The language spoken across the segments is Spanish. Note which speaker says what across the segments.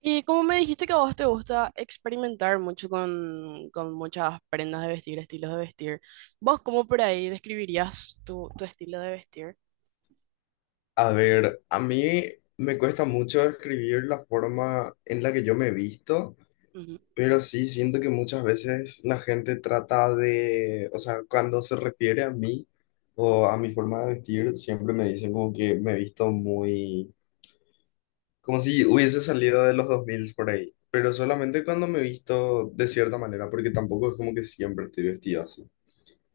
Speaker 1: Y como me dijiste que a vos te gusta experimentar mucho con muchas prendas de vestir, estilos de vestir, ¿vos cómo por ahí describirías tu estilo de vestir?
Speaker 2: A ver, a mí me cuesta mucho escribir la forma en la que yo me he visto,
Speaker 1: Ujú.
Speaker 2: pero sí siento que muchas veces la gente trata o sea, cuando se refiere a mí o a mi forma de vestir, siempre me dicen como que me he visto muy, como si hubiese salido de los 2000 por ahí, pero solamente cuando me he visto de cierta manera, porque tampoco es como que siempre estoy vestido así.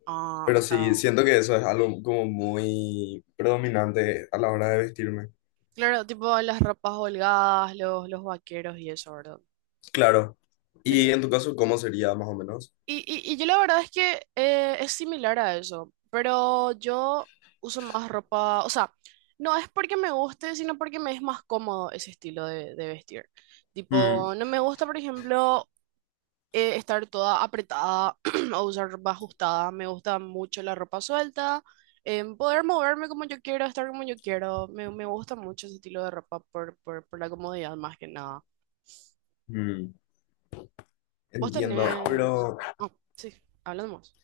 Speaker 1: Ah, o
Speaker 2: Pero
Speaker 1: sea,
Speaker 2: sí, siento que eso es algo como muy predominante a la hora de vestirme.
Speaker 1: claro, tipo las ropas holgadas, los vaqueros y eso, ¿verdad?
Speaker 2: Claro. ¿Y en tu caso cómo sería más o menos?
Speaker 1: Y yo la verdad es que es similar a eso, pero yo uso más ropa, o sea, no es porque me guste, sino porque me es más cómodo ese estilo de vestir.
Speaker 2: Mm,
Speaker 1: Tipo, no me gusta, por ejemplo, estar toda apretada o usar ropa ajustada, me gusta mucho la ropa suelta, poder moverme como yo quiero, estar como yo quiero, me gusta mucho ese estilo de ropa por la comodidad más que nada.
Speaker 2: mm,
Speaker 1: Vos
Speaker 2: entiendo,
Speaker 1: tenés... ah, sí, hablamos.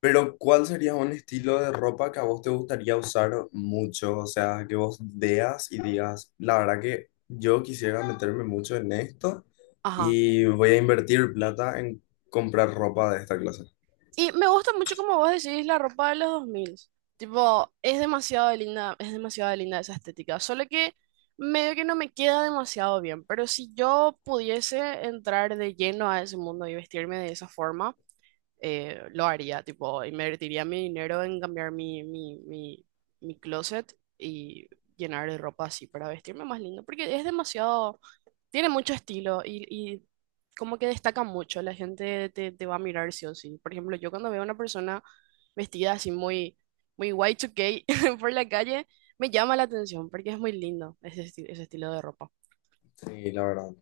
Speaker 2: pero ¿cuál sería un estilo de ropa que a vos te gustaría usar mucho? O sea, que vos veas y digas, la verdad que yo quisiera meterme mucho en esto y voy a invertir plata en comprar ropa de esta clase.
Speaker 1: Y me gusta mucho como vos decís la ropa de los dos mil. Tipo, es demasiado linda esa estética. Solo que medio que no me queda demasiado bien. Pero si yo pudiese entrar de lleno a ese mundo y vestirme de esa forma, lo haría. Tipo, invertiría mi dinero en cambiar mi closet y llenar de ropa así para vestirme más lindo. Porque es demasiado, tiene mucho estilo y como que destaca mucho. La gente te va a mirar sí o sí. Por ejemplo, yo cuando veo a una persona vestida así muy Y2K por la calle, me llama la atención porque es muy lindo ese estilo de ropa.
Speaker 2: Sí, la verdad.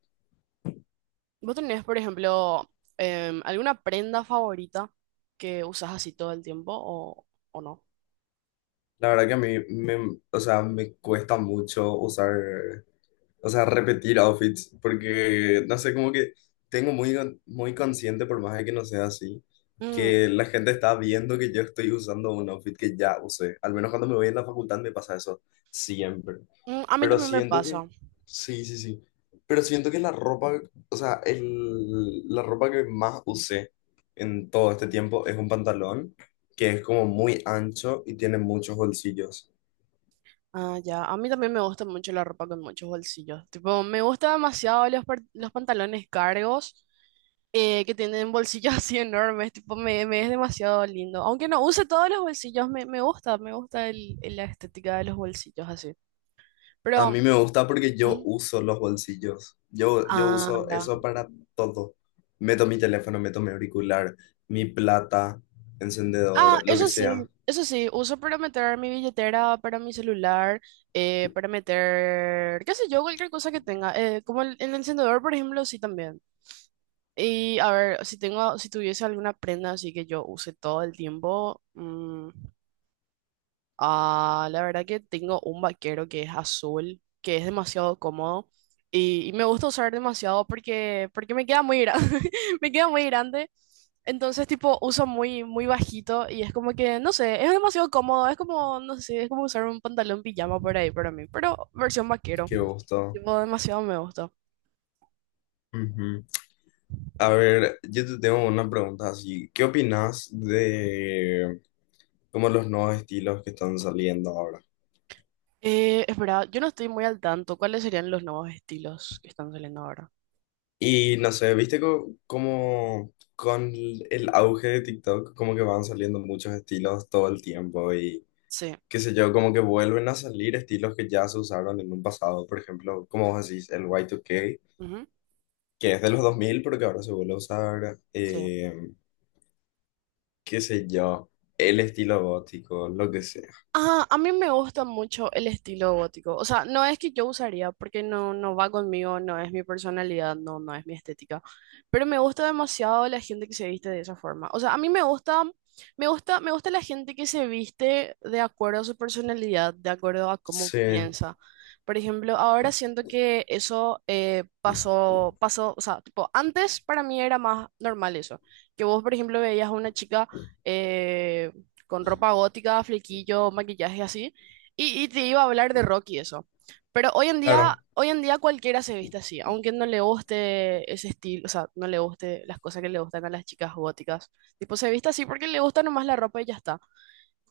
Speaker 1: ¿Vos tenés, por ejemplo, alguna prenda favorita que usas así todo el tiempo o no?
Speaker 2: La verdad que o sea, me cuesta mucho repetir outfits, porque no sé, como que tengo muy, muy consciente, por más de que no sea así,
Speaker 1: Mm,
Speaker 2: que la gente está viendo que yo estoy usando un outfit que ya usé. Al menos cuando me voy en la facultad me pasa eso siempre.
Speaker 1: a mí
Speaker 2: Pero
Speaker 1: también me
Speaker 2: siento que,
Speaker 1: pasa.
Speaker 2: sí, sí, sí. Pero siento que o sea, la ropa que más usé en todo este tiempo es un pantalón que es como muy ancho y tiene muchos bolsillos.
Speaker 1: Ah, ya. A mí también me gusta mucho la ropa con muchos bolsillos. Tipo, me gusta demasiado los pantalones cargos, que tienen bolsillos así enormes. Tipo, me es demasiado lindo. Aunque no use todos los bolsillos, me gusta la estética de los bolsillos así.
Speaker 2: A
Speaker 1: Pero,
Speaker 2: mí me gusta porque yo
Speaker 1: mm,
Speaker 2: uso los bolsillos. Yo
Speaker 1: ah,
Speaker 2: uso
Speaker 1: ya.
Speaker 2: eso para todo. Meto mi teléfono, meto mi auricular, mi plata,
Speaker 1: Ah,
Speaker 2: encendedor, lo que sea.
Speaker 1: eso sí, uso para meter mi billetera, para mi celular, para meter, qué sé yo, cualquier cosa que tenga. Como el encendedor, por ejemplo, sí también. Y a ver, si tuviese alguna prenda así que yo use todo el tiempo, mm, ah, la verdad que tengo un vaquero que es azul, que es demasiado cómodo y me gusta usar demasiado porque me queda muy grande, me queda muy grande, entonces tipo uso muy bajito y es como que, no sé, es demasiado cómodo, es como, no sé, es como usar un pantalón pijama por ahí para mí, pero versión vaquero,
Speaker 2: Qué gusto.
Speaker 1: tipo demasiado me gusta.
Speaker 2: Ujú. A ver, yo te tengo una pregunta así. ¿Qué opinas de como los nuevos estilos que están saliendo ahora?
Speaker 1: Es verdad, yo no estoy muy al tanto. ¿Cuáles serían los nuevos estilos que están saliendo ahora?
Speaker 2: Y no sé, ¿viste como con el auge de TikTok, como que van saliendo muchos estilos todo el tiempo y
Speaker 1: Sí.
Speaker 2: qué sé yo, como que vuelven a salir estilos que ya se usaron en un pasado, por ejemplo, como vos decís, el Y2K,
Speaker 1: Ujú,
Speaker 2: que es de los 2000, pero que ahora se vuelve a usar,
Speaker 1: sí.
Speaker 2: qué sé yo, el estilo gótico, lo que sea.
Speaker 1: Ah, a mí me gusta mucho el estilo gótico. O sea, no es que yo usaría, porque no, no va conmigo, no es mi personalidad, no, no es mi estética. Pero me gusta demasiado la gente que se viste de esa forma. O sea, a mí me gusta, me gusta, me gusta la gente que se viste de acuerdo a su personalidad, de acuerdo a cómo
Speaker 2: Sí,
Speaker 1: piensa. Por ejemplo, ahora siento que eso pasó, pasó, o sea, tipo, antes para mí era más normal eso. Que vos, por ejemplo, veías a una chica, eh, con ropa gótica, flequillo, maquillaje así, y te iba a hablar de rock y eso. Pero
Speaker 2: claro.
Speaker 1: hoy en día cualquiera se viste así, aunque no le guste ese estilo, o sea, no le guste las cosas que le gustan a las chicas góticas. Tipo, se viste así porque le gusta nomás la ropa y ya está.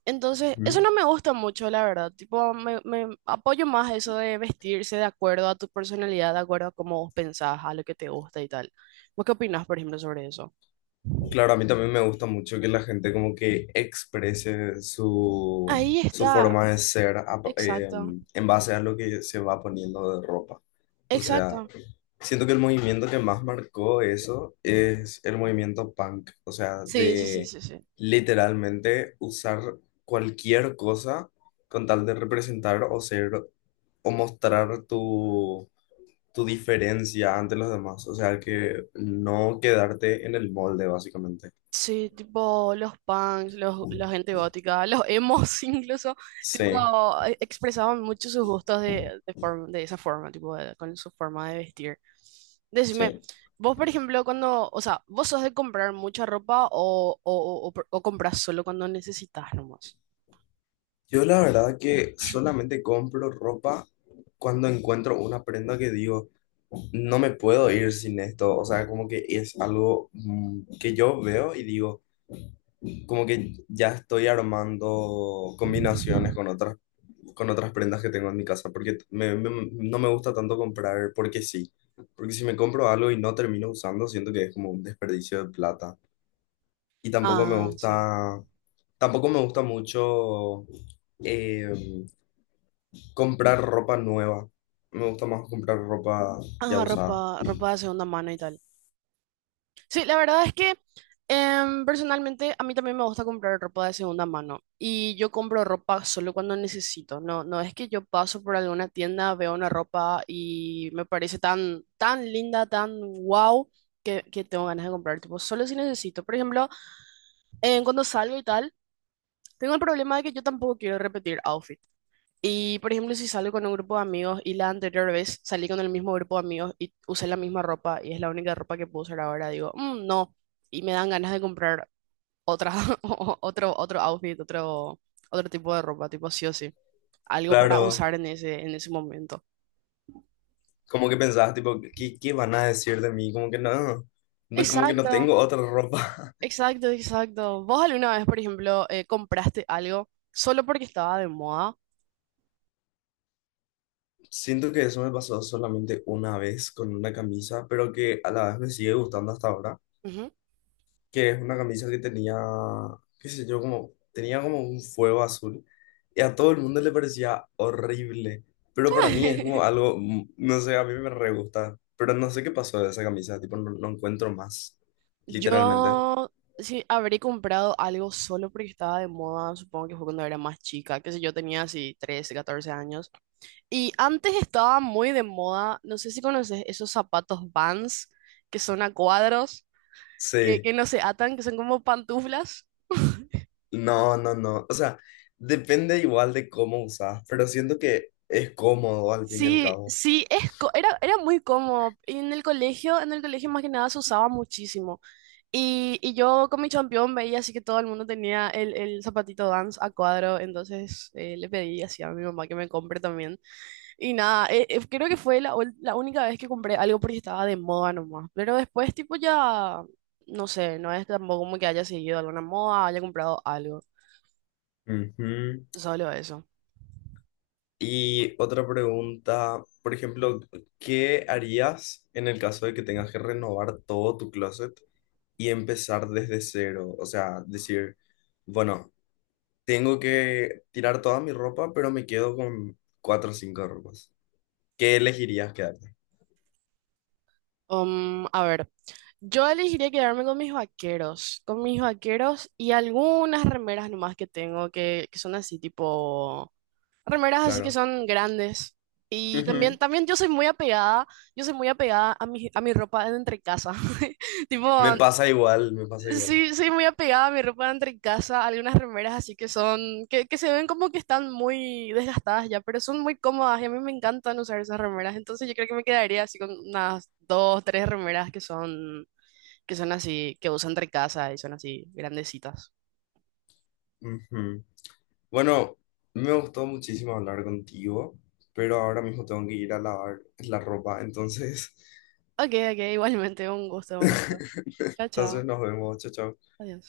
Speaker 1: Entonces, eso
Speaker 2: Ujú.
Speaker 1: no me gusta mucho, la verdad. Tipo, me apoyo más a eso de vestirse de acuerdo a tu personalidad, de acuerdo a cómo vos pensás, a lo que te gusta y tal. ¿Vos qué opinás, por ejemplo, sobre eso?
Speaker 2: Claro, a mí también me gusta mucho que la gente como que exprese su,
Speaker 1: Ahí
Speaker 2: su
Speaker 1: está,
Speaker 2: forma de ser a-
Speaker 1: exacto,
Speaker 2: en base a lo que se va poniendo de ropa. O sea,
Speaker 1: exacto.
Speaker 2: siento que el movimiento que más marcó eso es el movimiento punk, o sea,
Speaker 1: Sí, sí, sí,
Speaker 2: de
Speaker 1: sí, sí.
Speaker 2: literalmente usar cualquier cosa con tal de representar o ser o mostrar tu, tu diferencia ante los demás, o sea, que no quedarte en el molde, básicamente.
Speaker 1: Sí, tipo los punks, los, la gente gótica, los emos incluso, tipo
Speaker 2: Sí,
Speaker 1: expresaban mucho sus gustos de esa forma, tipo con su forma de vestir. Decime,
Speaker 2: sí.
Speaker 1: vos por ejemplo, cuando, o sea, ¿vos sos de comprar mucha ropa o compras solo cuando necesitas nomás?
Speaker 2: Yo la verdad que solamente compro ropa cuando encuentro una prenda que digo, no me puedo ir sin esto, o sea, como que es algo mm, que yo veo y digo, como que ya estoy armando combinaciones con con otras prendas que tengo en mi casa, porque no me gusta tanto comprar porque sí, porque si me compro algo y no termino usando, siento que es como un desperdicio de plata. Y tampoco me
Speaker 1: Ah, sí.
Speaker 2: gusta, tampoco me gusta mucho em, comprar ropa nueva, me gusta más comprar ropa
Speaker 1: Ah,
Speaker 2: ya
Speaker 1: ropa,
Speaker 2: usada.
Speaker 1: ropa de segunda mano y tal. Sí, la verdad es que personalmente a mí también me gusta comprar ropa de segunda mano y yo compro ropa solo cuando necesito. No, no es que yo paso por alguna tienda, veo una ropa y me parece tan linda, tan wow, que tengo ganas de comprar. Tipo, solo si necesito. Por ejemplo, cuando salgo y tal, tengo el problema de que yo tampoco quiero repetir outfits. Y, por ejemplo, si salgo con un grupo de amigos y la anterior vez salí con el mismo grupo de amigos y usé la misma ropa y es la única ropa que puedo usar ahora, digo, "Mm, no", y me dan ganas de comprar otra, otro outfit, otro, otro tipo de ropa, tipo sí o sí, algo para
Speaker 2: Claro.
Speaker 1: usar en ese momento.
Speaker 2: Como que pensabas, tipo, ¿qué, qué van a decir de mí? Como que no
Speaker 1: Exacto,
Speaker 2: tengo otra ropa.
Speaker 1: exacto, exacto. ¿Vos alguna vez, por ejemplo, compraste algo solo porque estaba de moda?
Speaker 2: Siento que eso me pasó solamente una vez con una camisa, pero que a la vez me sigue gustando hasta ahora,
Speaker 1: Ujú.
Speaker 2: que es una camisa que tenía, qué sé yo, como, tenía como un fuego azul y a todo el mundo le parecía horrible, pero para mí es como algo, mm, no sé, a mí me re gusta, pero no sé qué pasó de esa camisa, tipo, no encuentro más, literalmente.
Speaker 1: Yo sí habré comprado algo solo porque estaba de moda, supongo que fue cuando era más chica, que sé yo, tenía así 13 14 años. Y antes estaba muy de moda, no sé si conoces esos zapatos Vans que son a cuadros,
Speaker 2: Sí.
Speaker 1: que no se atan, que son como pantuflas.
Speaker 2: No, no, no. O sea, depende igual de cómo usas, pero siento que es cómodo al fin y al
Speaker 1: Sí,
Speaker 2: cabo.
Speaker 1: sí, es, era, era muy cómodo. Y en el colegio más que nada se usaba muchísimo. Y yo con mi champión veía así que todo el mundo tenía el zapatito Vans a cuadro, entonces le pedí así a mi mamá que me compre también. Y nada, creo que fue la única vez que compré algo porque estaba de moda nomás. Pero después tipo ya, no sé, no es tampoco como que haya seguido alguna moda, haya comprado algo,
Speaker 2: Ujú.
Speaker 1: solo eso.
Speaker 2: Y otra pregunta, por ejemplo, ¿qué harías en el caso de que tengas que renovar todo tu closet y empezar desde cero? O sea, decir, bueno, tengo que tirar toda mi ropa, pero me quedo con cuatro o cinco ropas. ¿Qué elegirías quedarte?
Speaker 1: A ver, yo elegiría quedarme con mis vaqueros y algunas remeras nomás que tengo que son así tipo remeras así que
Speaker 2: Claro.
Speaker 1: son grandes. Y también,
Speaker 2: Ujú.
Speaker 1: también yo soy muy apegada, yo soy muy apegada a mi ropa de entre casa. Tipo,
Speaker 2: Me pasa igual, me pasa igual.
Speaker 1: sí, soy muy apegada a mi ropa de entre casa, algunas remeras así que son, que se ven como que están muy desgastadas ya, pero son muy cómodas y a mí me encantan usar esas remeras. Entonces yo creo que me quedaría así con unas dos, tres remeras que son así, que uso entre casa y son así grandecitas.
Speaker 2: Ujú. Bueno, me gustó muchísimo hablar contigo, pero ahora mismo tengo que ir a lavar la ropa, entonces,
Speaker 1: Ok, ok, igualmente, un gusto, un gusto. Chao,
Speaker 2: entonces
Speaker 1: chao.
Speaker 2: nos vemos, chao, chao.
Speaker 1: Adiós.